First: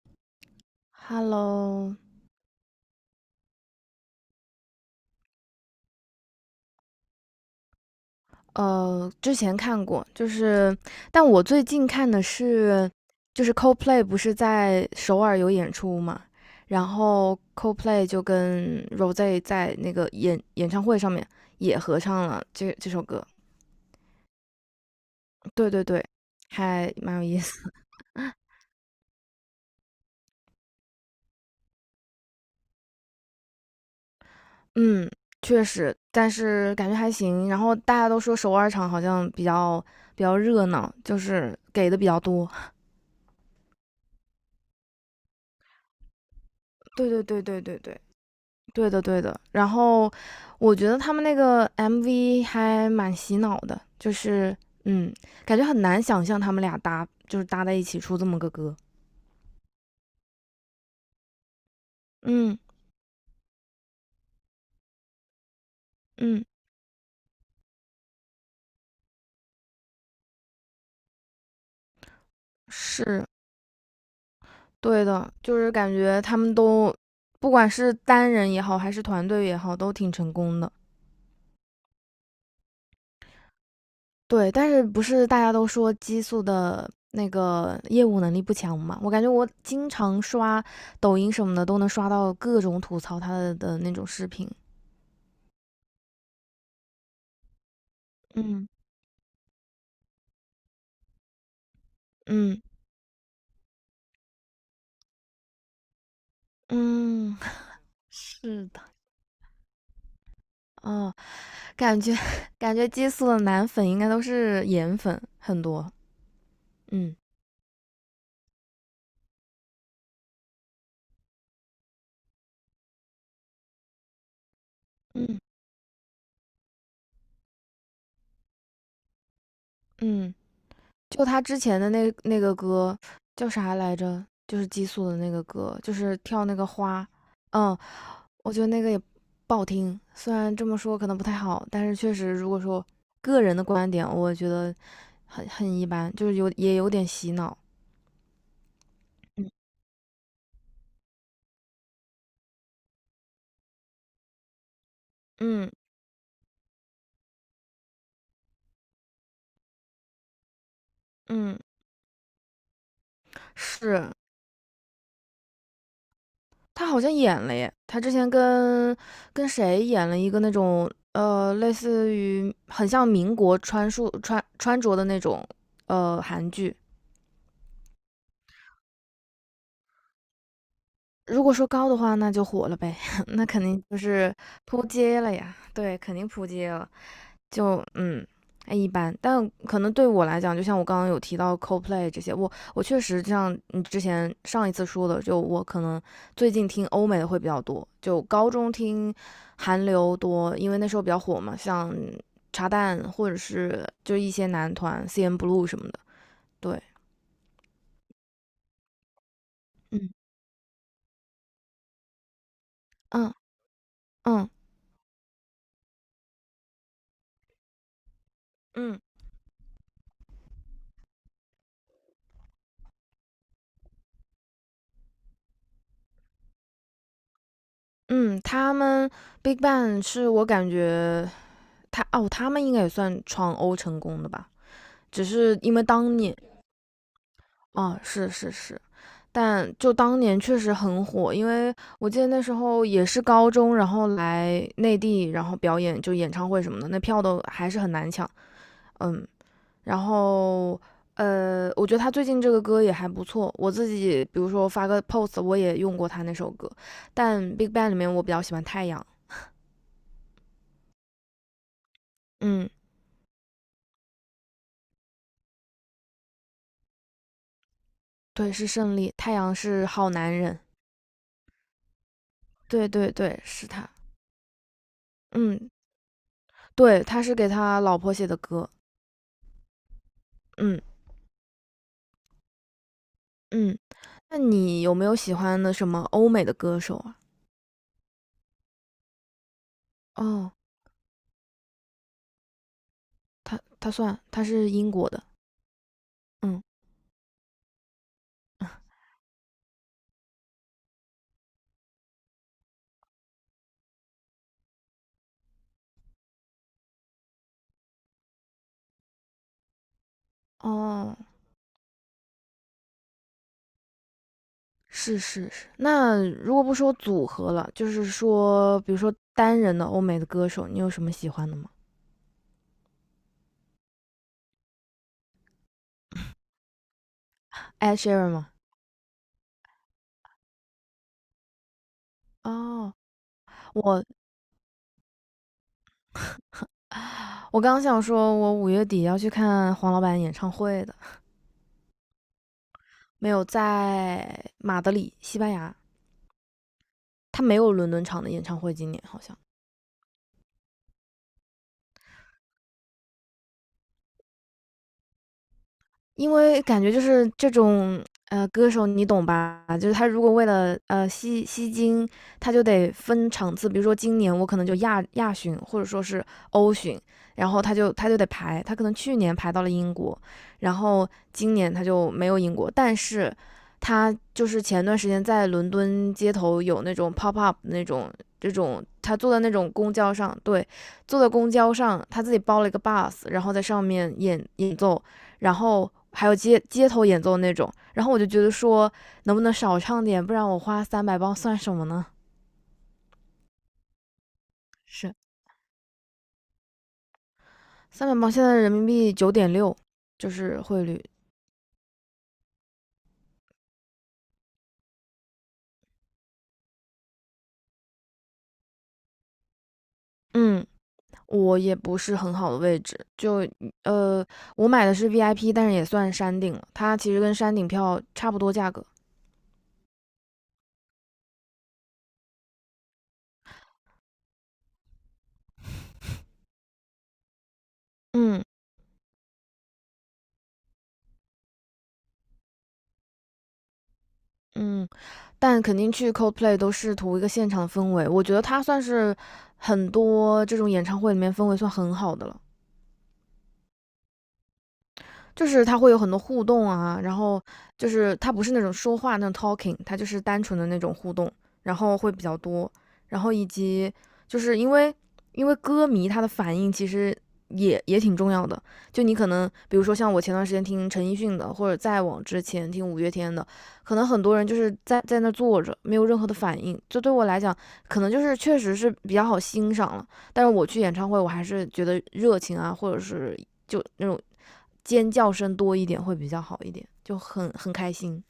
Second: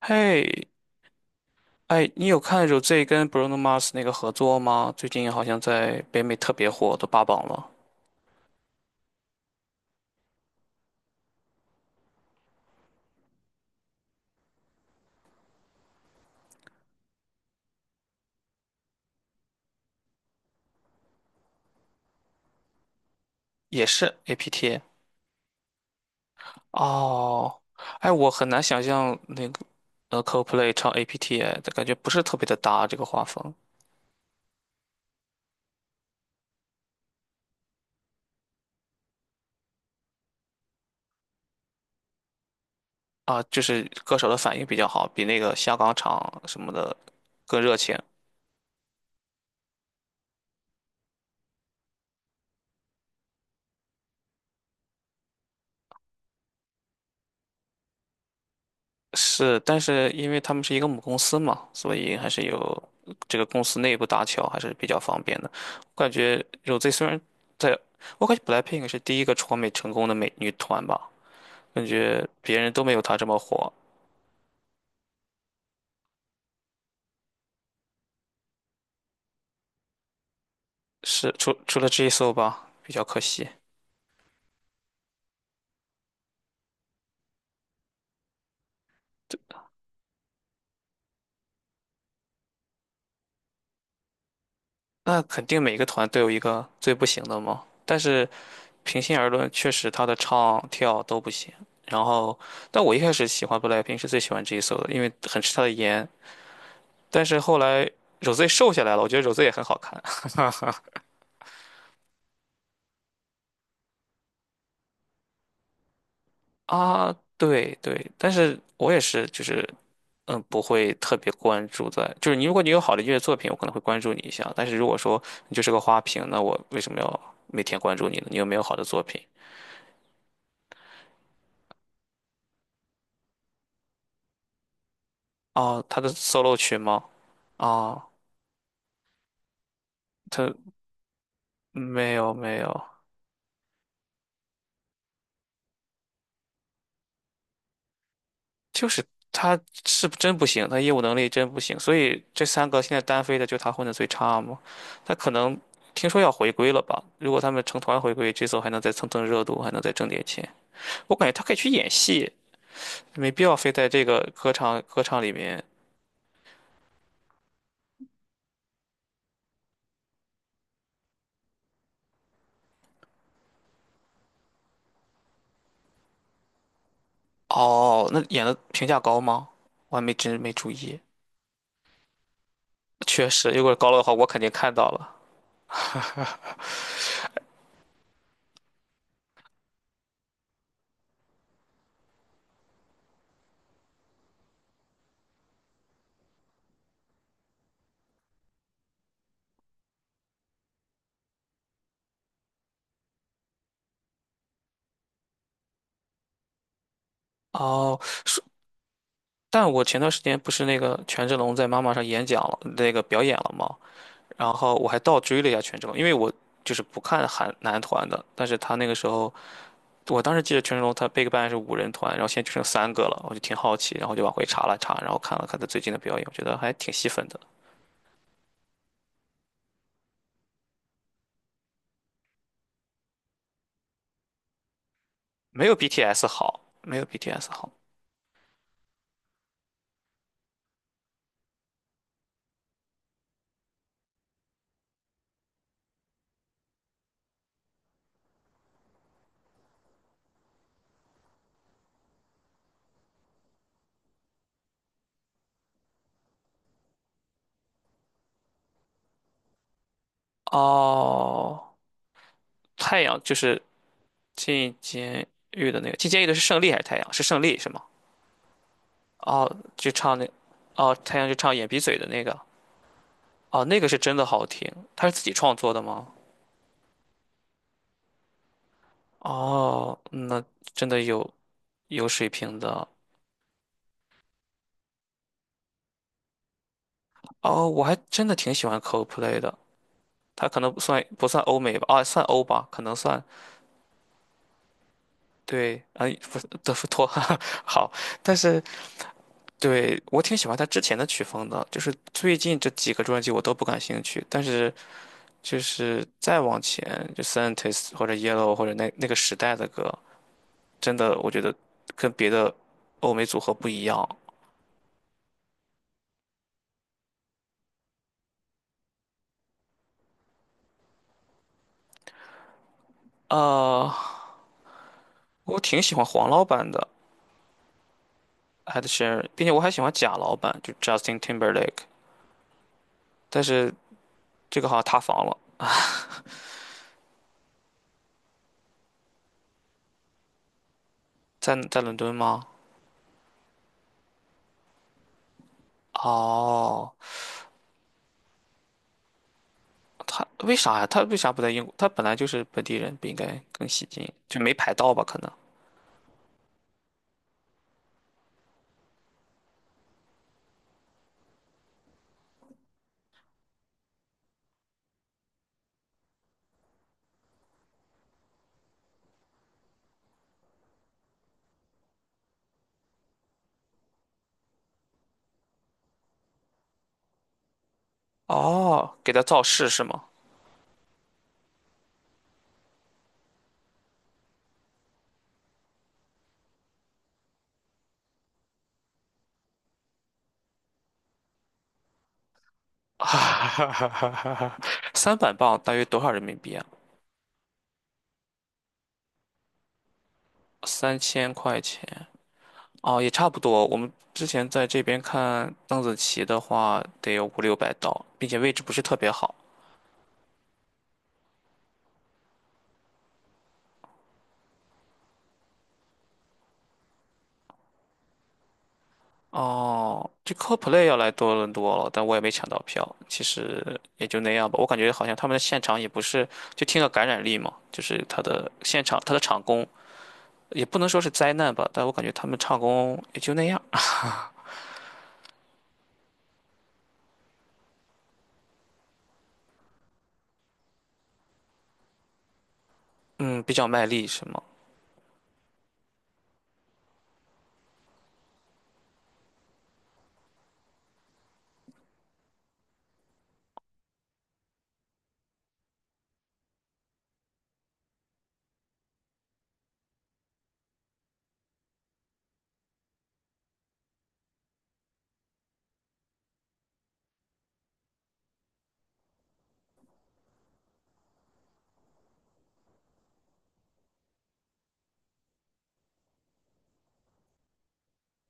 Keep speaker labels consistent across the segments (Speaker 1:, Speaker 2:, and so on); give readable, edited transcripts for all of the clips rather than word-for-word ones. Speaker 1: 嘿，
Speaker 2: Hello，
Speaker 1: 哎，你有看 Rosé 跟 Bruno Mars 那个合作吗？最近好像在北美特别火，都霸榜了，
Speaker 2: 之前看过，就是，但我最近看的是，就是 Coldplay 不是在首尔有演出嘛。然后 Coldplay 就跟 r o s e 在那个演唱会上面也合唱了这首歌，
Speaker 1: 也是 APT。
Speaker 2: 对对对，还蛮有意
Speaker 1: 哦，
Speaker 2: 思。
Speaker 1: 哎，我 很难想象那个Coldplay 唱 APT，哎感觉不是特别的搭这个画风。
Speaker 2: 嗯，确实，但是感觉还行。然后大家都说首尔场好像比较热闹，就是给的比较多。
Speaker 1: 啊，就是歌手的反应比较好，比那个香港场什么的
Speaker 2: 对对对
Speaker 1: 更
Speaker 2: 对
Speaker 1: 热
Speaker 2: 对
Speaker 1: 情。
Speaker 2: 对。对的，对的。然后我觉得他们那个 MV 还蛮洗脑的，嗯，感觉很难想象他们俩搭就是搭在一起出这么个歌。
Speaker 1: 是，但是因为他们是一个母公司嘛，所以还是
Speaker 2: 嗯
Speaker 1: 有这个公司内部搭桥还是比较方便的。我感觉
Speaker 2: 嗯，
Speaker 1: Rosé 虽然在，我感觉 BLACKPINK 是第一个闯美成功的美女团吧，感觉别人都没有她
Speaker 2: 是
Speaker 1: 这么火，
Speaker 2: 对的，就是感觉他们都不管是单人也好，还是团队也好，都挺成功的。
Speaker 1: 是除了 j i s o 吧，比较可惜。
Speaker 2: 对，但是不是大家都说激素的那个业务能力不强嘛？我感觉我经常刷抖音什么的，都能刷到各种吐槽他的那种视频。
Speaker 1: 那肯定每个团都有一个最不行的嘛，但是
Speaker 2: 嗯
Speaker 1: 平心而论，确实她的唱跳都不行。然后，
Speaker 2: 嗯，
Speaker 1: 但我一开始喜欢 BLACKPINK 是最喜欢 j i s o 的，因为很吃她的颜，但
Speaker 2: 嗯，
Speaker 1: 是后来 Rosé
Speaker 2: 是
Speaker 1: 瘦下
Speaker 2: 的，
Speaker 1: 来了，我觉得 r o s e 也很好看。
Speaker 2: 哦，感觉 感觉激素的男粉应该都是颜粉很多，
Speaker 1: 啊。
Speaker 2: 嗯
Speaker 1: 对对，但是我也是，就是嗯，不会特别关注在，就是你如果你有好的音乐作品，我可能会关注你一下。但是如果说
Speaker 2: 嗯
Speaker 1: 你就是个花瓶，那我为什么要每天关注你呢？你有没有好的作品？
Speaker 2: 嗯，就他之前的那个歌叫啥来着？就是激素的那个歌，
Speaker 1: 哦，
Speaker 2: 就
Speaker 1: 他的
Speaker 2: 是跳那
Speaker 1: solo
Speaker 2: 个
Speaker 1: 曲吗？
Speaker 2: 花，嗯，
Speaker 1: 哦，
Speaker 2: 我觉得那个也不好听。虽然这
Speaker 1: 他
Speaker 2: 么说可能不太好，但是
Speaker 1: 没
Speaker 2: 确实，
Speaker 1: 有
Speaker 2: 如
Speaker 1: 没
Speaker 2: 果
Speaker 1: 有。
Speaker 2: 说个人的观点，我觉得很一般，就是有也有点洗脑。
Speaker 1: 就是
Speaker 2: 嗯
Speaker 1: 他是真不行，他业务能力真不行，所以这三个现在单飞的就他混的最差嘛。他可能
Speaker 2: 嗯
Speaker 1: 听说要回归了吧？如果他们成团回归，这次还能再蹭蹭热度，还能再挣点钱。我感觉他可以
Speaker 2: 嗯，
Speaker 1: 去演戏，没必要非在这
Speaker 2: 是，
Speaker 1: 个歌唱里面。
Speaker 2: 他好像演了耶，他之前跟谁演了一个那种，类似于很像民国穿束穿穿着的那种韩剧。
Speaker 1: 哦，那演的评价高吗？我还没真没注意。
Speaker 2: 如果说高的话，那就火了呗，
Speaker 1: 确
Speaker 2: 那
Speaker 1: 实，
Speaker 2: 肯
Speaker 1: 如果
Speaker 2: 定
Speaker 1: 高了
Speaker 2: 就
Speaker 1: 的话，我
Speaker 2: 是
Speaker 1: 肯定看
Speaker 2: 扑
Speaker 1: 到了。
Speaker 2: 街了呀，对，肯定扑街 了。就嗯，哎一般，但可能对我来讲，就像我刚刚有提到 c o l p l a y 这些，我确实就像你之前上一次说的，就我可能最近听欧美的会比较多，就高中听韩流多，因为那时候比较火嘛，像茶蛋或者是就一些男团 CN Blue 什么的，对，
Speaker 1: 哦，说但我前段
Speaker 2: 嗯，
Speaker 1: 时间不是那个权志龙在妈妈上演讲了，那个表
Speaker 2: 嗯
Speaker 1: 演了吗？
Speaker 2: 嗯
Speaker 1: 然后我还倒追了一下权志龙，因为我就是不看韩男团的，但是他那个
Speaker 2: 嗯
Speaker 1: 时候，我当时记得权志龙他 BigBang 是五人团，然后现在就剩三个了，我就挺好奇，然后就往回查了查，然后看了看他最近的表演，我觉得还挺吸粉的，
Speaker 2: 嗯，他们 Big Bang 是我感觉他们应该也算闯欧成功的吧。只是
Speaker 1: 没
Speaker 2: 因
Speaker 1: 有
Speaker 2: 为当
Speaker 1: BTS
Speaker 2: 年。
Speaker 1: 好，没有 BTS 好。
Speaker 2: 啊，是是是，但就当年确实很火，因为我记得那时候也是高中，然后来内地，然后表演就演唱会什么的，那票都还是很难抢，嗯，然后我觉得他最近这个歌也还不错，我自己比如说发个 post，我也用过他那首歌，但 BigBang 里面我比较喜欢太阳，
Speaker 1: 哦，
Speaker 2: 嗯，
Speaker 1: 太阳就是进监狱的那个，进监狱的是胜利还是太阳？是胜利是吗？
Speaker 2: 对，是胜利，太
Speaker 1: 哦，
Speaker 2: 阳是
Speaker 1: 就
Speaker 2: 好
Speaker 1: 唱那，
Speaker 2: 男人，
Speaker 1: 哦，太阳就唱眼鼻嘴的那个，
Speaker 2: 对对对，
Speaker 1: 哦，
Speaker 2: 是
Speaker 1: 那个
Speaker 2: 他，
Speaker 1: 是真的好听，他是自己创
Speaker 2: 嗯，
Speaker 1: 作的吗？
Speaker 2: 对，他是给他老婆写的歌，
Speaker 1: 哦，那
Speaker 2: 嗯
Speaker 1: 真的有有水平的。
Speaker 2: 嗯。那你有没有喜欢的什么欧美的歌手啊？
Speaker 1: 哦，我还真的挺喜欢 Coldplay 的。他
Speaker 2: 哦，
Speaker 1: 可能不算欧美吧，啊，算欧吧，可能算
Speaker 2: 他算他是英国的，
Speaker 1: 对，啊，不是
Speaker 2: 嗯，
Speaker 1: 德芙托，好，但是对我挺喜欢他之前的曲风的，就是最近这几个专辑我都不感兴趣，但是就是再往前，就 Scientist 或者 Yellow 或者那个时代的歌，真
Speaker 2: 哦，
Speaker 1: 的我觉得跟别的欧美组合不一样。
Speaker 2: 是是是。那如果不说组合了，就是说，比如说单人的欧美的歌手，你有什么喜欢的吗
Speaker 1: 啊，我挺喜欢黄老板的。
Speaker 2: ？Ed Sheeran 吗？
Speaker 1: Ed s h e r a n 并且我还喜欢假老板，就 Justin Timberlake，
Speaker 2: 哦，
Speaker 1: 但是
Speaker 2: 我
Speaker 1: 这个好像塌房了，
Speaker 2: 我刚想说，我五月底要去看黄老板演唱会的，
Speaker 1: 在在伦敦吗？
Speaker 2: 没有在马德里，西班牙。
Speaker 1: 哦，
Speaker 2: 他没有伦敦场的演唱会，今年好像。
Speaker 1: 他为啥呀？他为啥不在英国？他本来就是本地人，不应该更吸金，就没排到吧？可能。
Speaker 2: 因为感觉就是这种歌手，你懂吧？就是他如果为了吸金，他就得分场次，比如说今年我可能就亚巡或者说是欧巡，然后他就得排，他可能去年排到了英国，然后今年他就没有英国，但是他就是前段时间在伦敦街头有那种 pop up 那种这种，
Speaker 1: 哦，给
Speaker 2: 他
Speaker 1: 他
Speaker 2: 坐在
Speaker 1: 造
Speaker 2: 那
Speaker 1: 势
Speaker 2: 种
Speaker 1: 是
Speaker 2: 公
Speaker 1: 吗？
Speaker 2: 交上，对，坐在公交上，他自己包了一个 bus，然后在上面演奏。然后还有街头演奏那种。然后我就觉得说，能不能少唱点，不然我花三百磅算什么呢？
Speaker 1: 哈哈哈哈哈哈！
Speaker 2: 是
Speaker 1: 三百磅大约多少人民币啊？
Speaker 2: 三百磅，现在人民币9.6，就是汇
Speaker 1: 三
Speaker 2: 率。
Speaker 1: 千块钱哦，也差不多。我们之前在这边看邓紫棋的话，得有五六百刀，并且位置不是特别好。
Speaker 2: 嗯，我也不是很好的位置，就呃，我买的是 VIP，但是也算山顶了，它其实跟山顶票差不多价格。
Speaker 1: 哦，这 c o l p l a y 要来多伦多了，但我也没抢到票。其实也就那样吧，我感觉好像他们的现场也不是，就听了感染力嘛，就是他
Speaker 2: 嗯
Speaker 1: 的现场，他的场工也不能说是灾难吧，但我感觉他们唱功也就那样。
Speaker 2: 嗯，但肯定去 Coldplay 都是图一个现场氛围，我觉得它算是很多这种演唱会里面氛围算很好的了。
Speaker 1: 嗯，比较卖力是吗？
Speaker 2: 就是他会有很多互动啊，然后就是他不是那种说话那种 talking，他就是单纯的那种互动，然后会比较多，然后以及就是因为歌迷他的反应其实也挺重要的，就你可能比如说像我前段时间听陈奕迅的，或者再往之前听五月天的，可能很多人就是在那坐着没有任何的反应，这对我来讲可能就是确实是比较好欣赏了，但是我去演唱会我还是觉得热情啊，或者是。就那种尖叫声多一点会比较好一点，就很开心。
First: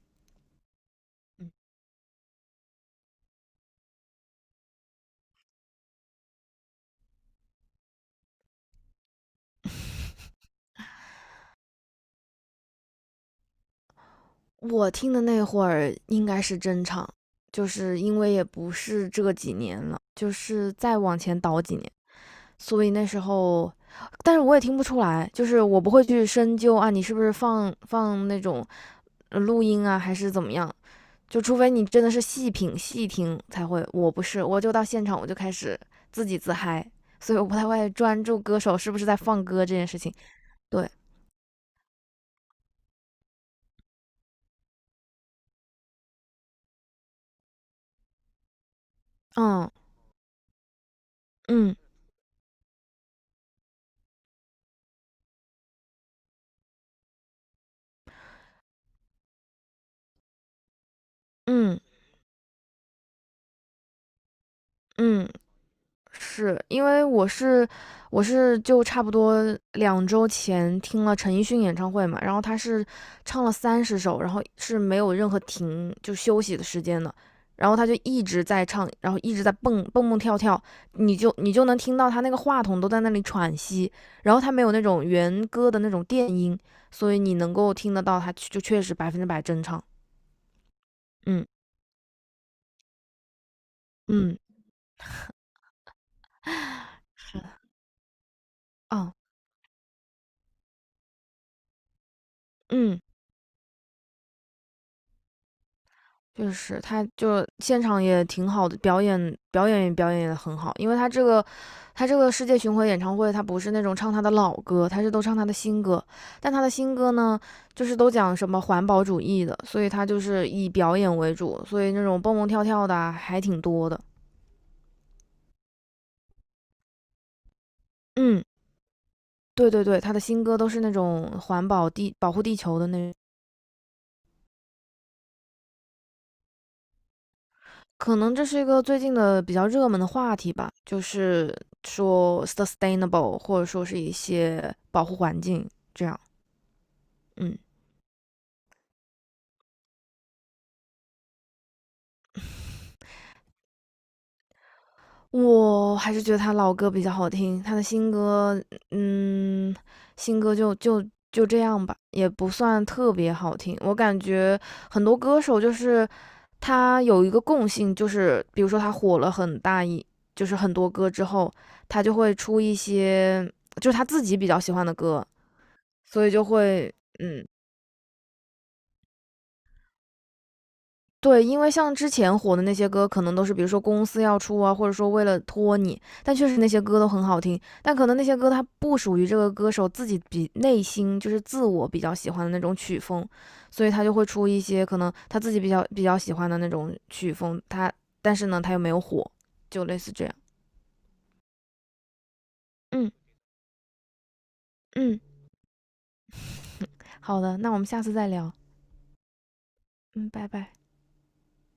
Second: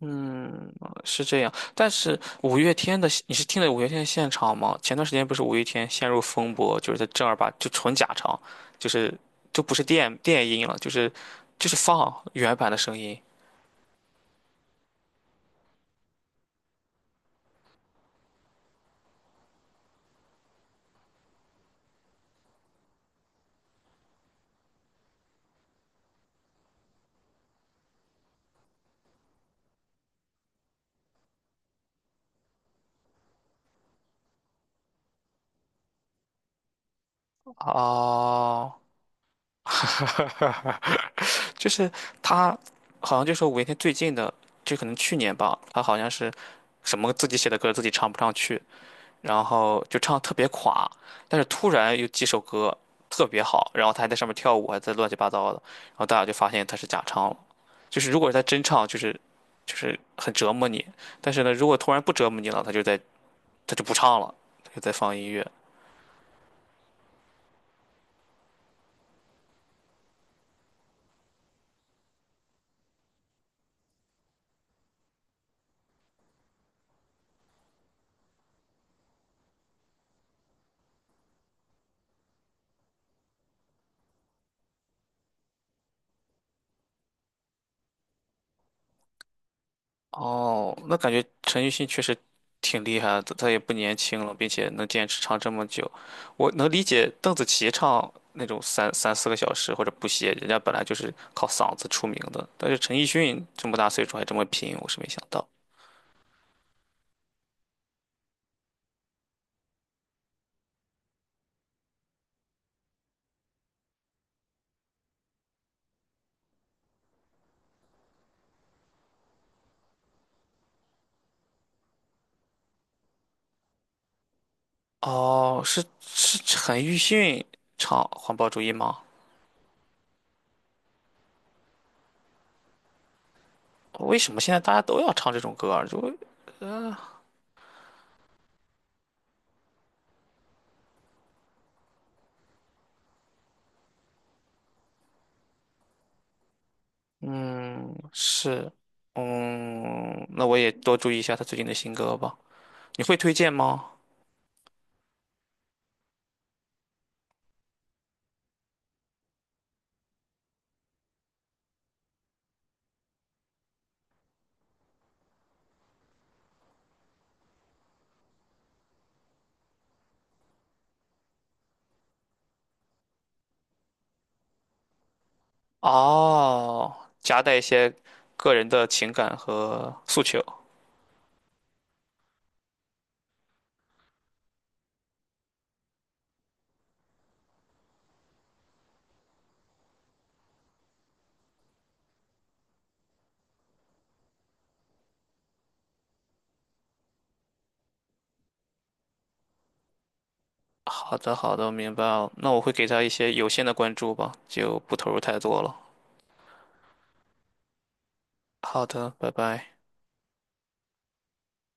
Speaker 1: 嗯，是这
Speaker 2: 嗯，
Speaker 1: 样。但是五月天的，你是听了五月天的现场吗？前段时间不是五月天陷入风波，就是他正儿八就纯假唱，就是就不是电 电音了，就是就是放原版的声音。
Speaker 2: 我听的那会儿应该是真唱，就是因为也不是这几年了，就是再往前倒几年，所以那时候，但是我也听不出来，就是我不会去深究啊，你是不是放那种录音啊，还是怎么样？就除非你真的是细品细听才会，我不是，我就到现场我就开始自己自嗨，所以我不太会专注歌手
Speaker 1: 哦，
Speaker 2: 是不是在放歌这件事情。对，
Speaker 1: 就是他，好像就说五月天最近的，就可能去年吧，他好像是什么自己写的歌自己唱不上去，然
Speaker 2: 嗯
Speaker 1: 后就唱得特别垮，但是突
Speaker 2: 嗯
Speaker 1: 然有几首歌特别好，然后他还在上面跳舞，还在乱七八糟的，然后大家就发现他是假唱了。就是如果他真唱，就是就是很折磨你，但是呢，如果
Speaker 2: 嗯
Speaker 1: 突然不折磨你了，他就在他就不唱了，他就在放音
Speaker 2: 嗯，
Speaker 1: 乐。
Speaker 2: 是因为我是就差不多两周前听了陈奕迅演唱会嘛，然后他是唱了30首，然后是没有任何停就休息的时间的，然后他就一直在唱，然后一直在蹦蹦跳跳，你就能听到他那个话筒都在那里喘息，然后他没有那种原歌的那种电音，所以你能够听得到他就确实100%真唱，
Speaker 1: 哦，那感觉
Speaker 2: 嗯
Speaker 1: 陈奕迅确实挺厉害的，他他也不年轻了，
Speaker 2: 嗯
Speaker 1: 并且能坚持唱这么久。我能理解邓紫棋唱那种三
Speaker 2: 哦
Speaker 1: 三四个小时或者不歇，人家本来就是靠嗓子出名的，但是陈
Speaker 2: 嗯。
Speaker 1: 奕迅这么大岁数还这么拼，我是没想到。
Speaker 2: 确实，他就现场也挺好的，表演也很好，因为他这个世界巡回演唱会，他不是那种唱他的老歌，他是都唱他的新歌，但他的新歌呢，就是都讲什么环保主义的，所以他就是以表演为主，所以那种蹦蹦跳跳的啊还挺多的。
Speaker 1: 哦，是是陈奕迅唱《环
Speaker 2: 嗯，
Speaker 1: 保主义》吗？
Speaker 2: 对对对，他的新歌都是那种环保地保护地球的那
Speaker 1: 为什么现在大家都要唱这种歌儿？就
Speaker 2: 可能这是一个最近的比较热门的话题吧，就是说 sustainable，或者说是一些保护环境这样。嗯，
Speaker 1: 嗯是，嗯，那我也多注意一下他最近的新歌吧。你会推荐吗？
Speaker 2: 我还是觉得他老歌比较好听，他的新歌，嗯，新歌就这样吧，也不算特别好听。我感觉很多歌手就是他有一个共性，就是比如说他火了很大一，就是很多歌之后，他就会出一些就是他自己比较喜欢的歌，所以就会
Speaker 1: 哦，夹
Speaker 2: 嗯，
Speaker 1: 带一些个人的情感和诉求。
Speaker 2: 对，因为像之前火的那些歌，可能都是比如说公司要出啊，或者说为了托你，但确实那些歌都很好听，但可能那些歌它不属于这个歌手自己比内心就是自我比较喜欢的那种曲风，所以他就会出一些可能他自己比较喜欢的那种曲风，他但是呢他又没有火，就类似这样。
Speaker 1: 好的，好的，我明白了。那我会给他一
Speaker 2: 嗯
Speaker 1: 些有限的关注吧，就不投入
Speaker 2: 嗯，
Speaker 1: 太多了。
Speaker 2: 好的，那我们下次再聊。
Speaker 1: 好的，拜拜。
Speaker 2: 嗯，拜拜。